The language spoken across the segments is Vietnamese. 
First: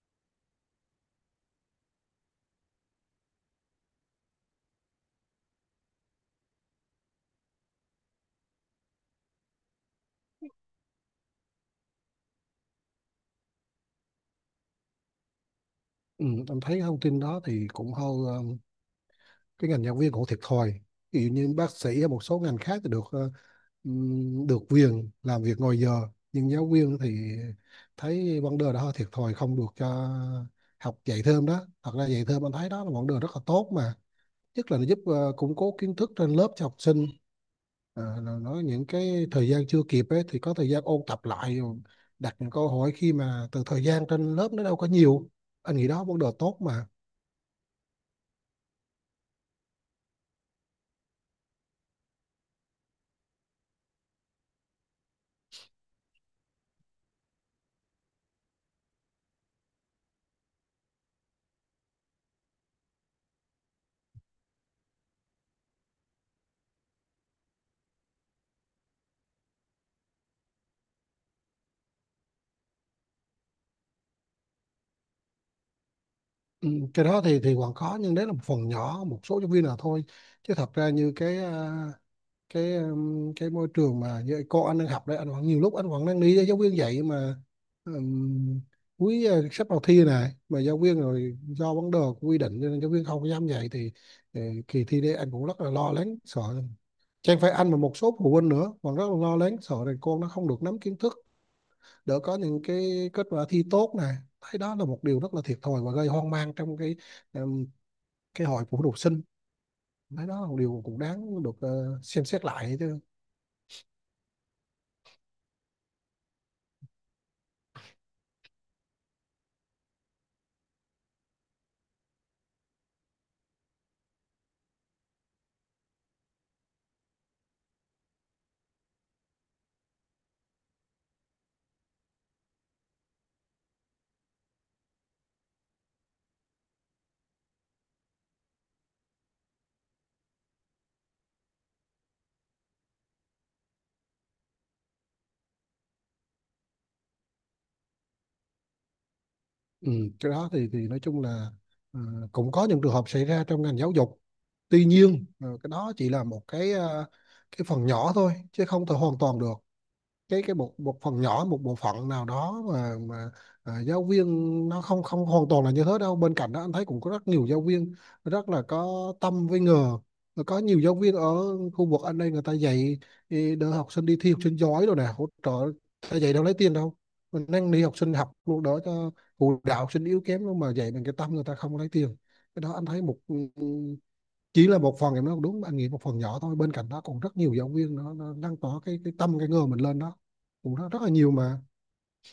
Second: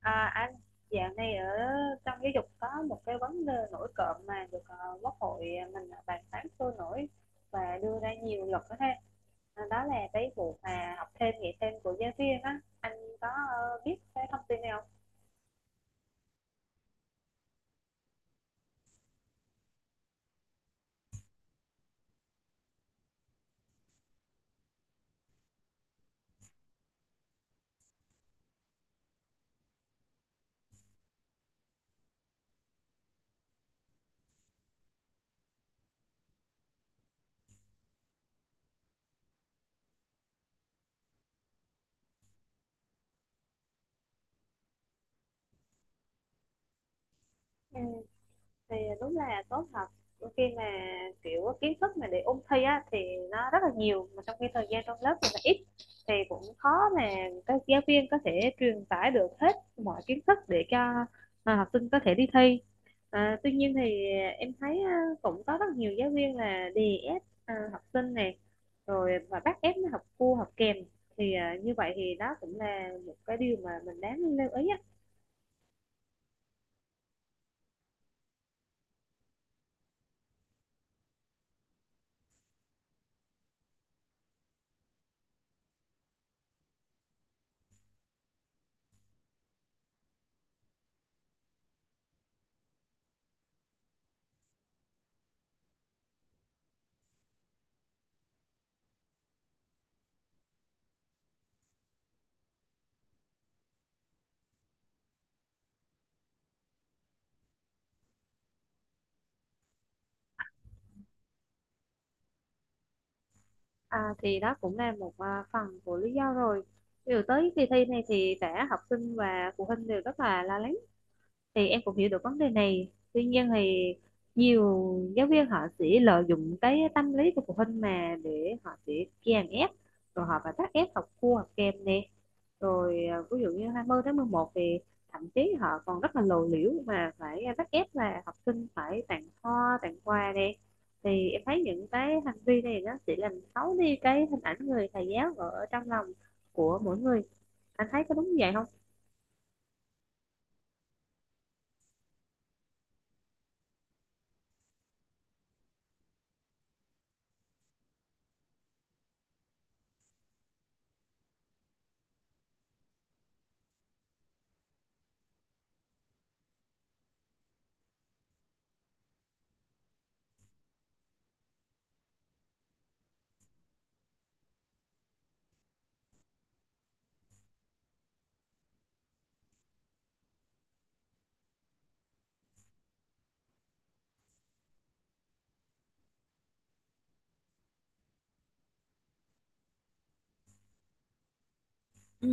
À, anh dạo này ở trong giáo dục có một cái vấn đề nổi cộm mà được quốc hội mình bàn tán sôi nổi và đưa ra nhiều luật đó ha. À, đó là cái vụ mà học thêm dạy thêm của giáo viên, á anh có biết cái thông tin này không? Ừ, em thấy thông tin đó thì cũng hơi cái ngành giáo viên cũng thiệt thòi, ví dụ như bác sĩ hay một số ngành khác thì được được quyền làm việc ngoài giờ, nhưng giáo viên thì thấy vấn đề đó hơi thiệt thòi, không được cho học dạy thêm đó. Thật ra dạy thêm anh thấy đó là vấn đề rất là tốt mà, nhất là nó giúp củng cố kiến thức trên lớp cho học sinh. Ờ, là nói những cái thời gian chưa kịp ấy, thì có thời gian ôn tập lại, đặt những câu hỏi khi mà từ thời gian trên lớp nó đâu có nhiều. Anh nghĩ đó vấn đề tốt mà. Ừ, thì đúng là tốt thật. Đôi khi mà kiểu kiến thức mà để ôn thi á thì nó rất là nhiều, mà trong khi thời gian trong lớp thì nó ít, thì cũng khó mà các giáo viên có thể truyền tải được hết mọi kiến thức để cho học sinh có thể đi thi. À, tuy nhiên thì em thấy cũng có rất nhiều giáo viên là đè ép học sinh này rồi và bắt ép nó học cua học kèm, thì như vậy thì đó cũng là một cái điều mà mình đáng lưu ý á. Ừ, cái đó thì còn có, nhưng đấy là một phần nhỏ, một số giáo viên là thôi, chứ thật ra như cái môi trường mà như cô anh đang học đấy, anh vẫn nhiều lúc anh vẫn đang đi với giáo viên dạy mà. ừm, sắp vào thi này mà giáo viên rồi do vấn đề của quy định cho nên giáo viên không dám dạy thì ờ, kỳ thi đấy anh cũng rất là lo lắng sợ, chẳng phải anh mà một số phụ huynh nữa còn rất là lo lắng, sợ rằng con nó không được nắm kiến thức, đỡ có những cái kết quả thi tốt này. Thấy đó là một điều rất là thiệt thòi và gây hoang mang trong em, cái hội phụ học sinh. Thấy đó là một điều cũng đáng được xem xét lại chứ. À, thì đó cũng là một phần của lý do rồi. Điều tới kỳ thi này thì cả học sinh và phụ huynh đều rất là lo lắng, thì em cũng hiểu được vấn đề này. Tuy nhiên thì nhiều giáo viên họ sẽ lợi dụng cái tâm lý của phụ huynh mà để họ sẽ kèm ép, rồi họ phải bắt ép học cua học kèm nè. Rồi ví dụ như 20 tháng 11 thì thậm chí họ còn rất là lộ liễu mà phải bắt ép là học sinh phải tặng hoa, tặng quà nè. Thì em thấy những cái hành vi này nó chỉ làm xấu đi cái hình ảnh người thầy giáo ở trong lòng của mỗi người. Anh thấy có đúng như vậy không? Ừ, cái đó thì nói chung là ờ, cũng có những trường hợp xảy ra trong ngành giáo dục, tuy nhiên cái đó chỉ là một cái phần nhỏ thôi, chứ không thể hoàn toàn được. Cái một một phần nhỏ, một bộ phận nào đó mà giáo viên nó không không hoàn toàn là như thế đâu. Bên cạnh đó anh thấy cũng có rất nhiều giáo viên rất là có tâm với nghề. Rồi có nhiều giáo viên ở khu vực anh đây người ta dạy ý, đỡ học sinh đi thi học sinh giỏi rồi nè, hỗ trợ, ta dạy đâu lấy tiền đâu, mình đang đi học sinh học luôn đỡ cho, phụ đạo học sinh yếu kém luôn mà dạy bằng cái tâm, người ta không lấy tiền. Cái đó anh thấy một, chỉ là một phần, em nói đúng, anh nghĩ một phần nhỏ thôi, bên cạnh đó còn rất nhiều giáo viên nó lan tỏa cái tâm cái ngờ mình lên đó cũng rất, rất là nhiều mà. Ừ,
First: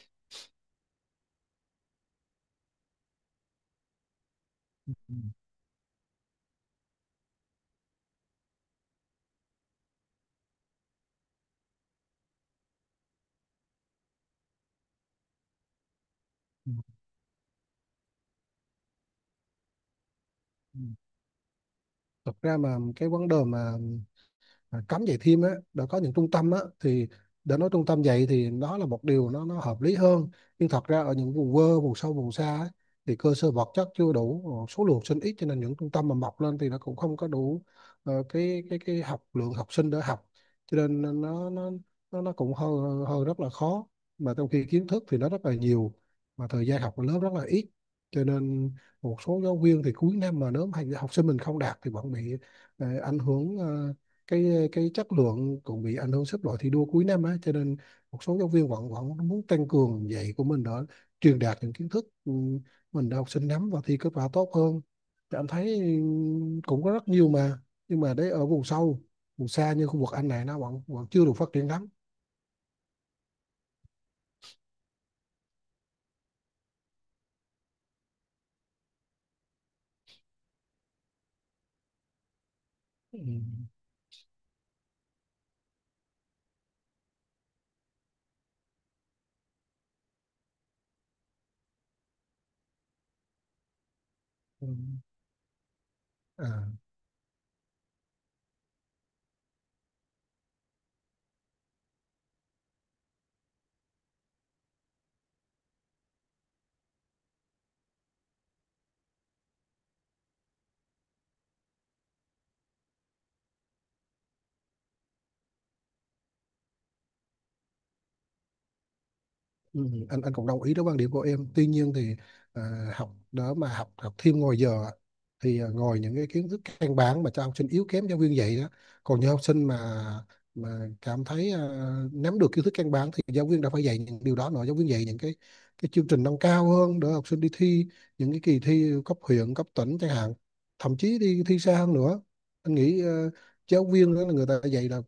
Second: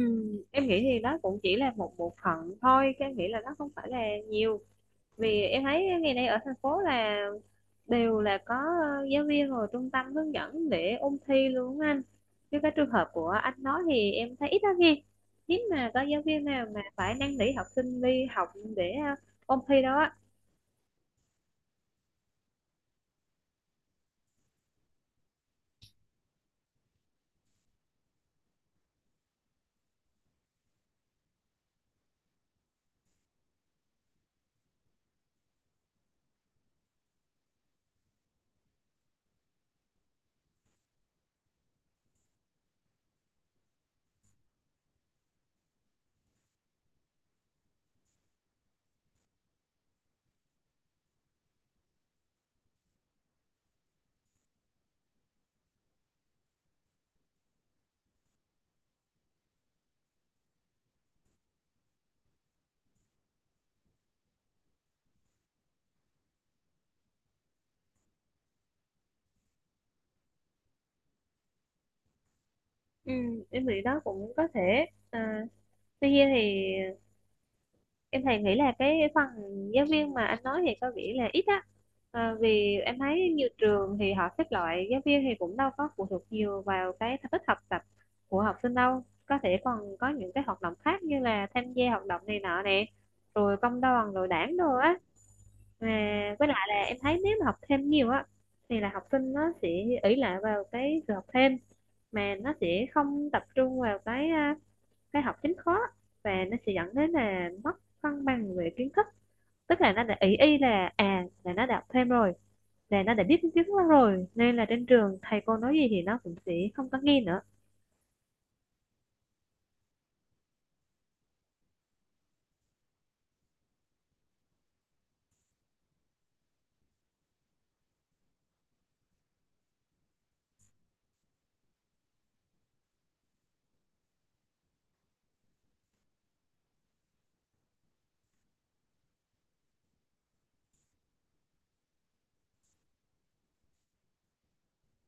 em nghĩ thì đó cũng chỉ là một bộ phận thôi, cái nghĩ là nó không phải là nhiều. Ừ. Vì em thấy ngày nay ở thành phố là đều là có giáo viên rồi trung tâm hướng dẫn để ôn thi luôn á anh, chứ cái trường hợp của anh nói thì em thấy ít lắm nghe, hiếm mà có giáo viên nào Ừ. mà phải năn nỉ học sinh đi học để ôn thi đâu á. Thật ra mà cái vấn đề mà cấm dạy thêm á, đã có những trung tâm á thì để nói trung tâm dạy thì đó là một điều nó hợp lý hơn, nhưng thật ra ở những vùng quê vùng sâu vùng xa á, thì cơ sở vật chất chưa đủ, số lượng sinh ít cho nên những trung tâm mà mọc lên thì nó cũng không có đủ cái học lượng học sinh để học, cho nên nó nó cũng hơi, hơi rất là khó, mà trong khi kiến thức thì nó rất là nhiều, mà thời gian học của lớp rất là ít, cho nên một số giáo viên thì cuối năm mà nếu mà học sinh mình không đạt thì vẫn bị ảnh hưởng, cái chất lượng cũng bị ảnh hưởng, xếp loại thi đua cuối năm á, cho nên một số giáo viên vẫn vẫn muốn tăng cường dạy của mình để truyền đạt những kiến thức mình để học sinh nắm và thi kết quả tốt hơn. Thì anh thấy cũng có rất nhiều mà, nhưng mà đấy ở vùng sâu vùng xa như khu vực anh này nó vẫn vẫn chưa được phát triển lắm. Ừ, em nghĩ đó cũng có thể. À, tuy nhiên thì em thì nghĩ là cái phần giáo viên mà anh nói thì có vẻ là ít á. À, vì em Ừ. thấy nhiều trường thì họ xếp loại giáo viên thì cũng đâu có phụ thuộc nhiều vào cái thành tích học tập của học sinh đâu, có thể còn có những cái hoạt động khác như là tham gia hoạt động này nọ nè, rồi công đoàn rồi đảng Ừ. Ừ. đồ á. Mà với lại À. là em thấy nếu mà học thêm nhiều á thì là học sinh nó sẽ ỷ lại vào cái sự học thêm mà nó sẽ không tập trung vào cái cái học chính khó, và nó sẽ dẫn đến là mất cân bằng về kiến thức. Tức là nó đã ý y là là nó đọc thêm rồi, là nó đã biết tiếng đó rồi nên là trên trường thầy cô nói gì thì nó cũng sẽ không có nghe nữa. Ừ, anh cũng đồng ý với quan điểm của em, tuy nhiên thì à, học đó mà học học thêm ngoài giờ á, thì ngồi những cái kiến thức căn bản mà cho học sinh yếu kém giáo viên dạy đó, còn những học sinh mà cảm thấy nắm được kiến thức căn bản thì giáo viên đã phải dạy những điều đó nữa, giáo viên dạy những cái chương trình nâng cao hơn để học sinh đi thi những cái kỳ thi cấp huyện cấp tỉnh chẳng hạn, thậm chí đi thi xa hơn nữa. Anh nghĩ giáo viên đó là người ta dạy là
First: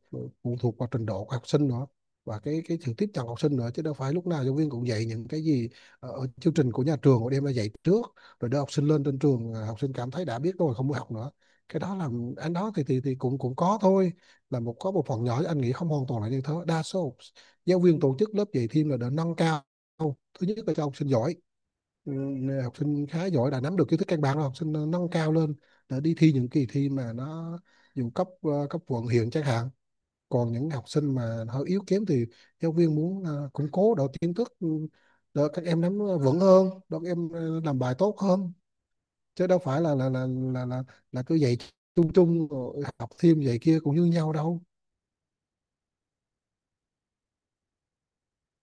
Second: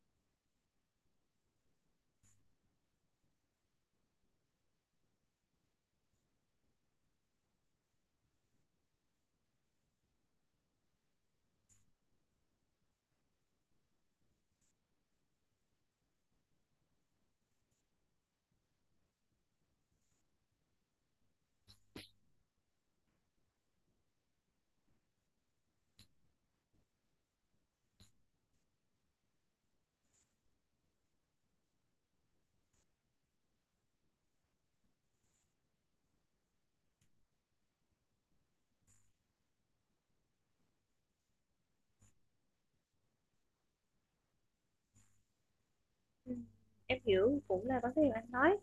phụ thuộc vào trình độ của học sinh nữa, và cái sự tiếp cận học sinh nữa, chứ đâu phải lúc nào giáo viên cũng dạy những cái gì ở chương trình của nhà trường họ đem ra dạy trước, rồi đưa học sinh lên trên trường, học sinh cảm thấy đã biết rồi không muốn học nữa. Cái đó là anh đó thì cũng cũng có thôi, là một, có một phần nhỏ, anh nghĩ không hoàn toàn là như thế, đa số giáo viên tổ chức lớp dạy thêm là để nâng cao, thứ nhất là cho học sinh giỏi, ừ, học sinh khá giỏi đã nắm được kiến thức căn bản rồi học sinh nâng cao lên để đi thi những kỳ thi mà nó dù cấp cấp quận huyện chẳng hạn. Còn những học sinh mà hơi yếu kém thì giáo viên muốn củng cố độ kiến thức để các em nắm vững hơn, để các em làm bài tốt hơn, chứ đâu phải là là là, là cứ dạy chung chung rồi học thêm dạy kia cũng như nhau đâu. Ừ, em hiểu cũng là vấn đề anh nói,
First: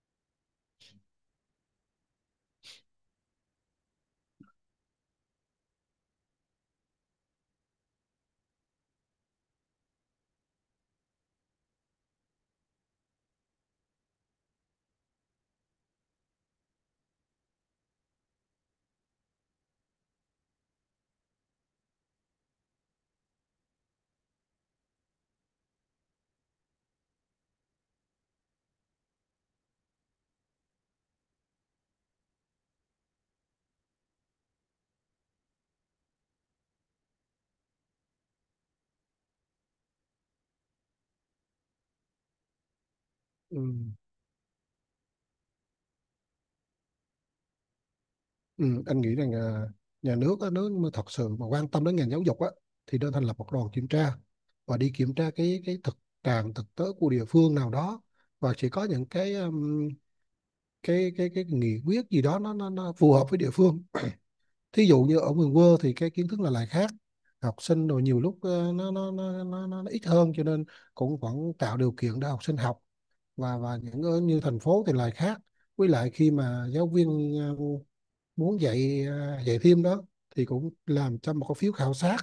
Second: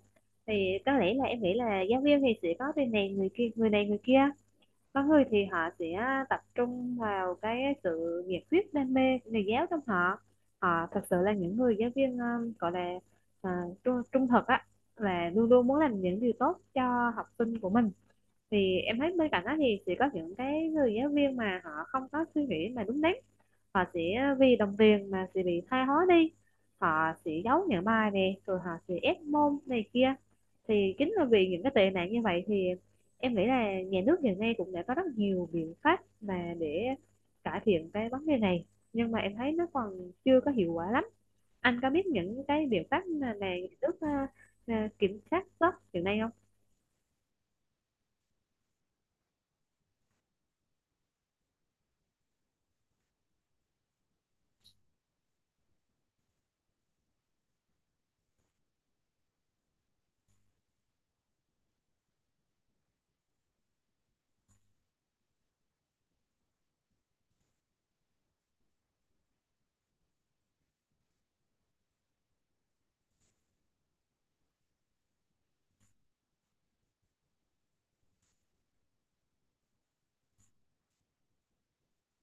thì có lẽ là em nghĩ là giáo viên thì sẽ có bên này người kia, người này người kia. Có người thì họ sẽ tập trung vào cái sự nhiệt huyết đam mê của nghề giáo trong họ, họ thật sự là những người giáo viên gọi là, à, trung thực á, là luôn luôn muốn làm những điều tốt cho học sinh của mình. Thì em thấy bên cạnh đó thì sẽ có những cái người giáo viên mà họ không có suy nghĩ mà đúng đắn, họ sẽ vì đồng tiền mà sẽ bị thoái hóa đi, họ sẽ giấu những bài nè rồi họ sẽ ép môn này kia. Thì chính là vì những cái tệ nạn như vậy thì em nghĩ là nhà nước hiện nay cũng đã có rất nhiều biện pháp mà để cải thiện cái vấn đề này, nhưng mà em thấy nó còn chưa có hiệu quả lắm. Anh có biết những cái biện pháp mà Ừ. nhà nước kiểm soát tốt hiện nay không? Ừ, anh nghĩ rằng nhà nước á, nếu mà thật sự mà quan tâm đến ngành giáo dục á thì nên thành lập một đoàn kiểm tra và đi kiểm tra cái thực trạng thực tế của địa phương nào đó, và chỉ có những cái nghị quyết gì đó nó phù hợp với địa phương. Thí dụ như ở miền quê thì cái kiến thức là lại khác, học sinh rồi nhiều lúc nó ít hơn, cho nên cũng vẫn tạo điều kiện để học sinh học. Và những ở như thành phố thì lại khác. Với lại khi mà giáo viên muốn dạy dạy thêm đó thì cũng làm cho một cái phiếu khảo sát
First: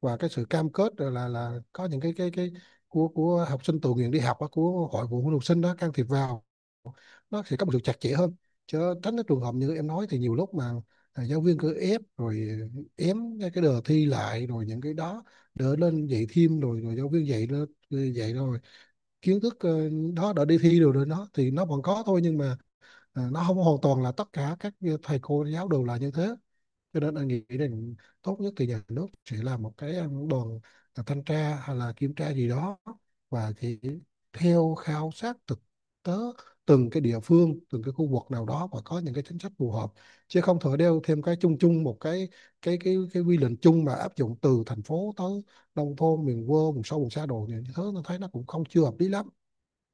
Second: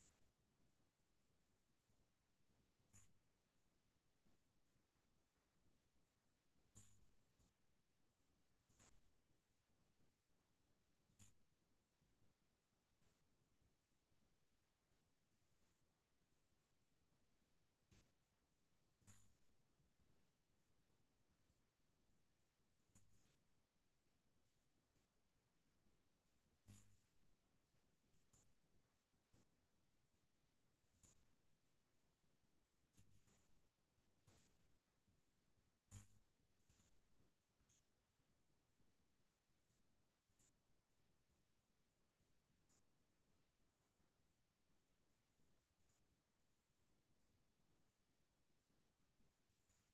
và cái sự cam kết, rồi là có những cái của học sinh tự nguyện đi học á, của hội phụ huynh học sinh đó can thiệp vào, nó sẽ có một sự chặt chẽ hơn, chứ tránh cái trường hợp như em nói thì nhiều lúc mà giáo viên cứ ép rồi ém cái đề thi lại, rồi những cái đó đỡ lên dạy thêm, rồi rồi giáo viên dạy, lên dạy rồi kiến thức đó đã đi thi rồi, rồi nó thì nó vẫn có thôi, nhưng mà à, nó không hoàn toàn là tất cả các thầy cô giáo đều là như thế. Cho nên anh nghĩ rằng tốt nhất thì nhà nước sẽ là một cái đoàn thanh tra hay là kiểm tra gì đó, và chỉ theo khảo sát thực tế từng cái địa phương, từng cái khu vực nào đó, và có những cái chính sách phù hợp, chứ không thể đeo thêm cái chung chung một cái cái quy định chung mà áp dụng từ thành phố tới nông thôn, miền quê, vùng sâu vùng xa đồ như thế, nó thấy nó cũng không, chưa hợp lý lắm.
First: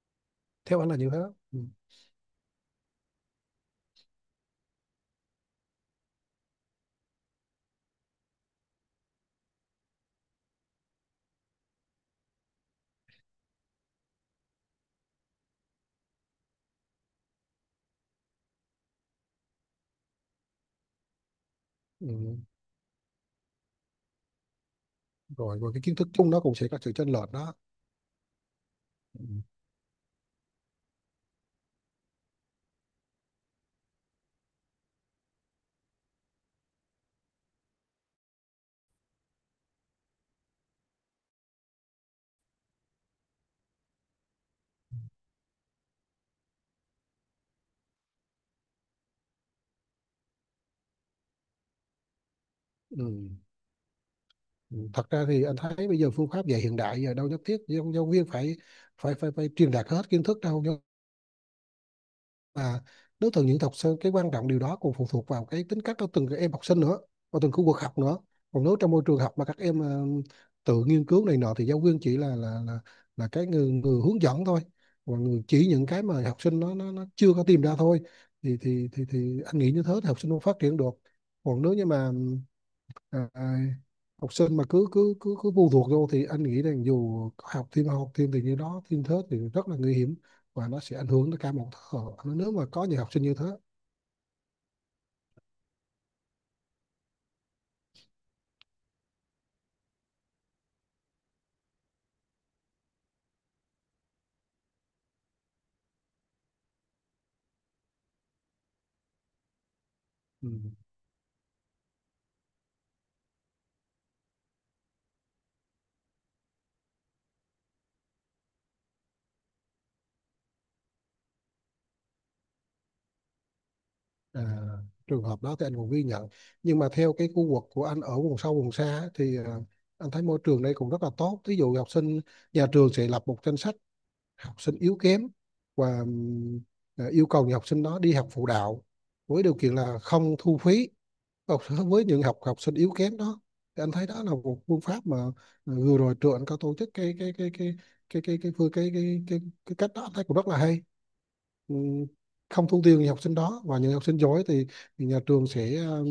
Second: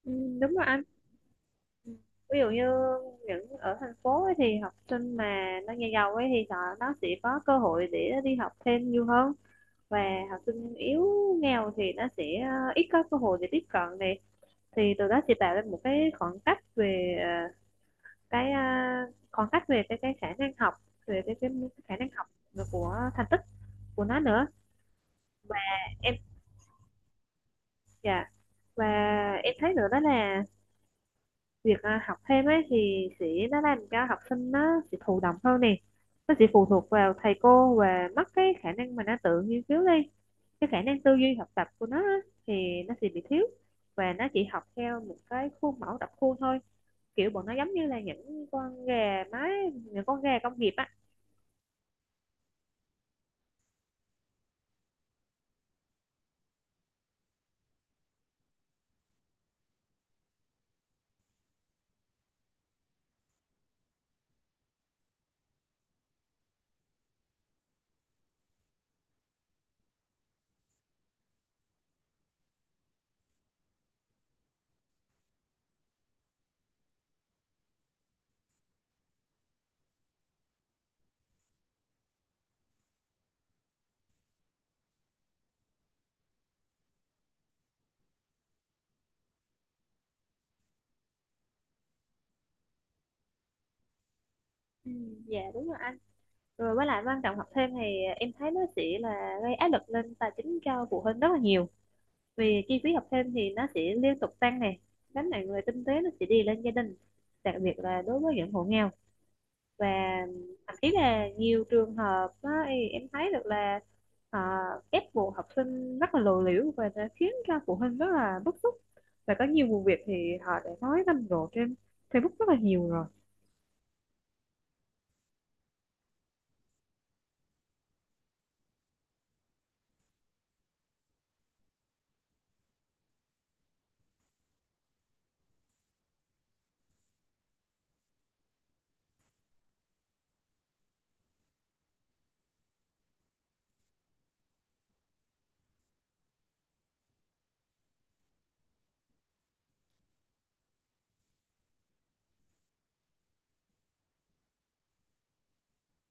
Ừ, đúng rồi Theo anh. anh là như thế. Ừ. Ừ, ví dụ như những ở thành phố ấy thì học sinh mà nó nhà giàu ấy thì họ nó sẽ có cơ hội để đi học thêm nhiều hơn, và học sinh yếu nghèo thì nó sẽ ít có cơ hội để tiếp cận này. Thì từ đó sẽ tạo ra một cái khoảng cách về cái khoảng cách về cái khả năng học, về cái khả năng học Ừ. của thành tích của nó nữa. Và Rồi rồi cái kiến thức em, chung nó cũng sẽ có sự chênh lệch đó. dạ, và Ừ. em thấy nữa đó là việc học thêm ấy thì sẽ nó làm cho học sinh nó sẽ thụ động hơn nè, nó sẽ phụ thuộc vào thầy cô và mất cái khả năng mà nó tự nghiên cứu đi. Cái khả năng tư duy học tập của nó á, thì nó sẽ bị thiếu, và nó chỉ học theo một cái khuôn mẫu đọc khuôn thôi, kiểu bọn nó giống như là những con gà mái, những con gà công nghiệp á. Ừ. Ừ. Thật ra thì anh thấy bây giờ phương pháp dạy hiện đại giờ đâu nhất thiết giáo, giáo viên phải phải truyền đạt hết kiến thức đâu, nhưng mà đối tượng những học sinh, cái quan trọng điều đó còn phụ thuộc vào cái tính cách của từng cái em học sinh nữa, và từng khu vực học nữa. Còn nếu trong môi trường học mà các em tự nghiên cứu này nọ thì giáo viên chỉ là cái người, người hướng dẫn thôi, và người chỉ những cái mà học sinh nó chưa có tìm ra thôi, thì thì anh nghĩ như thế thì học sinh không phát triển được. Còn nếu như mà à, học sinh mà cứ cứ cứ cứ phụ thuộc vô thì anh nghĩ rằng dù có học thêm học thêm, thì như đó thêm thớt thì rất là nguy hiểm, và nó sẽ ảnh hưởng tới cả một thế hệ. Nếu mà có những học sinh như thế. Ừ, dạ đúng rồi anh. Rồi với lại quan trọng học thêm thì em thấy nó sẽ là gây áp lực lên tài chính cho phụ huynh rất là nhiều, vì chi phí học thêm thì nó sẽ liên tục tăng này, gánh nặng về kinh tế nó sẽ đi lên gia đình, đặc biệt là đối với những hộ nghèo. Và Ừ. thậm chí là nhiều trường hợp á, thì em thấy được là họ ép buộc học sinh rất là lộ liễu và đã khiến cho phụ huynh rất là bức xúc. Và có nhiều vụ việc thì họ đã nói rầm rộ trên Facebook rất là nhiều rồi. À, trường hợp đó thì anh cũng ghi nhận, nhưng mà theo cái khu vực của anh ở vùng sâu vùng xa á, thì anh thấy môi trường đây cũng rất là tốt. Ví dụ học sinh, nhà trường sẽ lập một danh sách học sinh yếu kém, và yêu cầu những học sinh đó đi học phụ đạo với điều kiện là không thu phí. Học, với những học học sinh yếu kém đó, thì anh thấy đó là một phương pháp mà vừa rồi trường anh có tổ chức cái phương cái cách đó anh thấy cũng rất là hay. Ừ, không thu tiền những học sinh đó, và những học sinh giỏi thì nhà trường sẽ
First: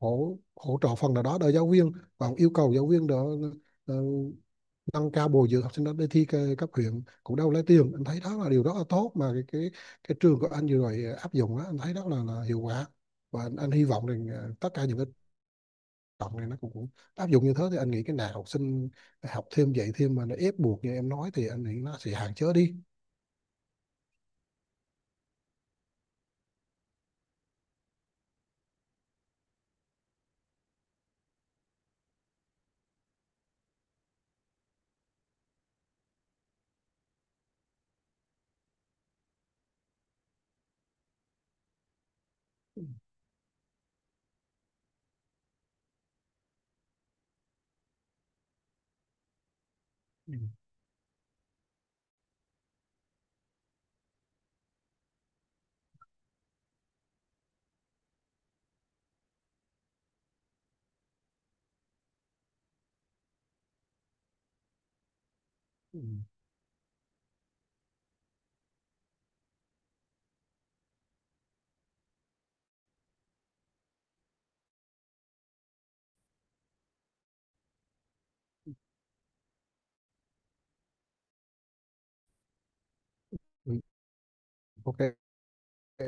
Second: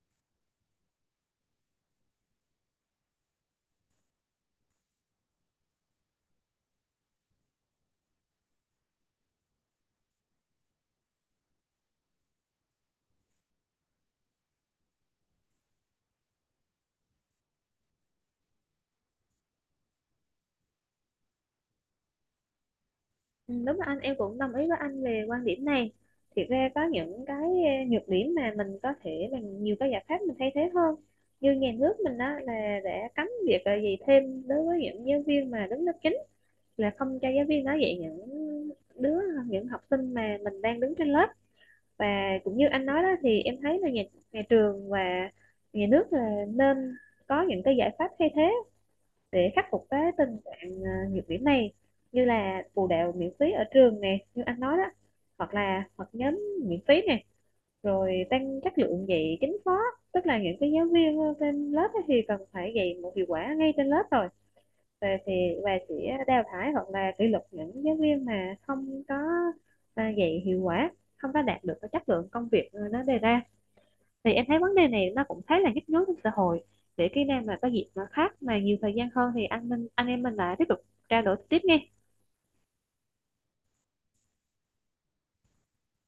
hỗ hỗ trợ phần nào đó để giáo viên, và yêu cầu giáo viên đó ờ, nâng cao bồi dưỡng học sinh đó để thi cấp huyện cũng đâu lấy tiền. Anh thấy đó là điều rất là tốt mà cái trường của anh vừa rồi áp dụng đó anh thấy đó là hiệu quả. Và anh hy vọng rằng tất cả những cái cộng này nó cũng, cũng áp dụng như thế, thì anh nghĩ cái nào học sinh học thêm dạy thêm mà nó ép buộc như em nói thì anh nghĩ nó sẽ hạn chế đi. Ừ, đúng là anh em cũng đồng ý với anh về quan điểm này. Thì ra có những cái nhược điểm mà mình có thể bằng nhiều cái giải pháp mình thay thế hơn, như nhà nước mình đó là đã cấm việc dạy thêm đối với những giáo viên mà đứng lớp chính, là không cho giáo viên nói dạy những đứa những học sinh mà mình đang đứng trên lớp. Và cũng như anh nói đó thì em thấy là nhà trường và nhà nước là nên có những cái giải pháp thay thế để khắc phục cái Ừ. tình trạng nhược điểm này. Như là phụ đạo miễn phí ở trường nè như anh nói đó, hoặc là hoặc nhóm miễn phí nè, rồi tăng chất lượng dạy chính khóa, tức là những cái giáo viên trên lớp ấy thì cần phải dạy một hiệu quả ngay trên lớp rồi. Và thì và Ừ. sẽ đào thải hoặc là kỷ luật những giáo viên mà không có dạy hiệu quả, không có đạt được cái chất lượng công việc nó đề ra. Thì em thấy vấn đề này nó cũng khá là nhức nhối trong xã hội. Để khi nào mà có dịp mà khác mà nhiều thời gian hơn thì anh minh anh em mình lại tiếp tục trao đổi tiếp nghe. Ừ. Ok.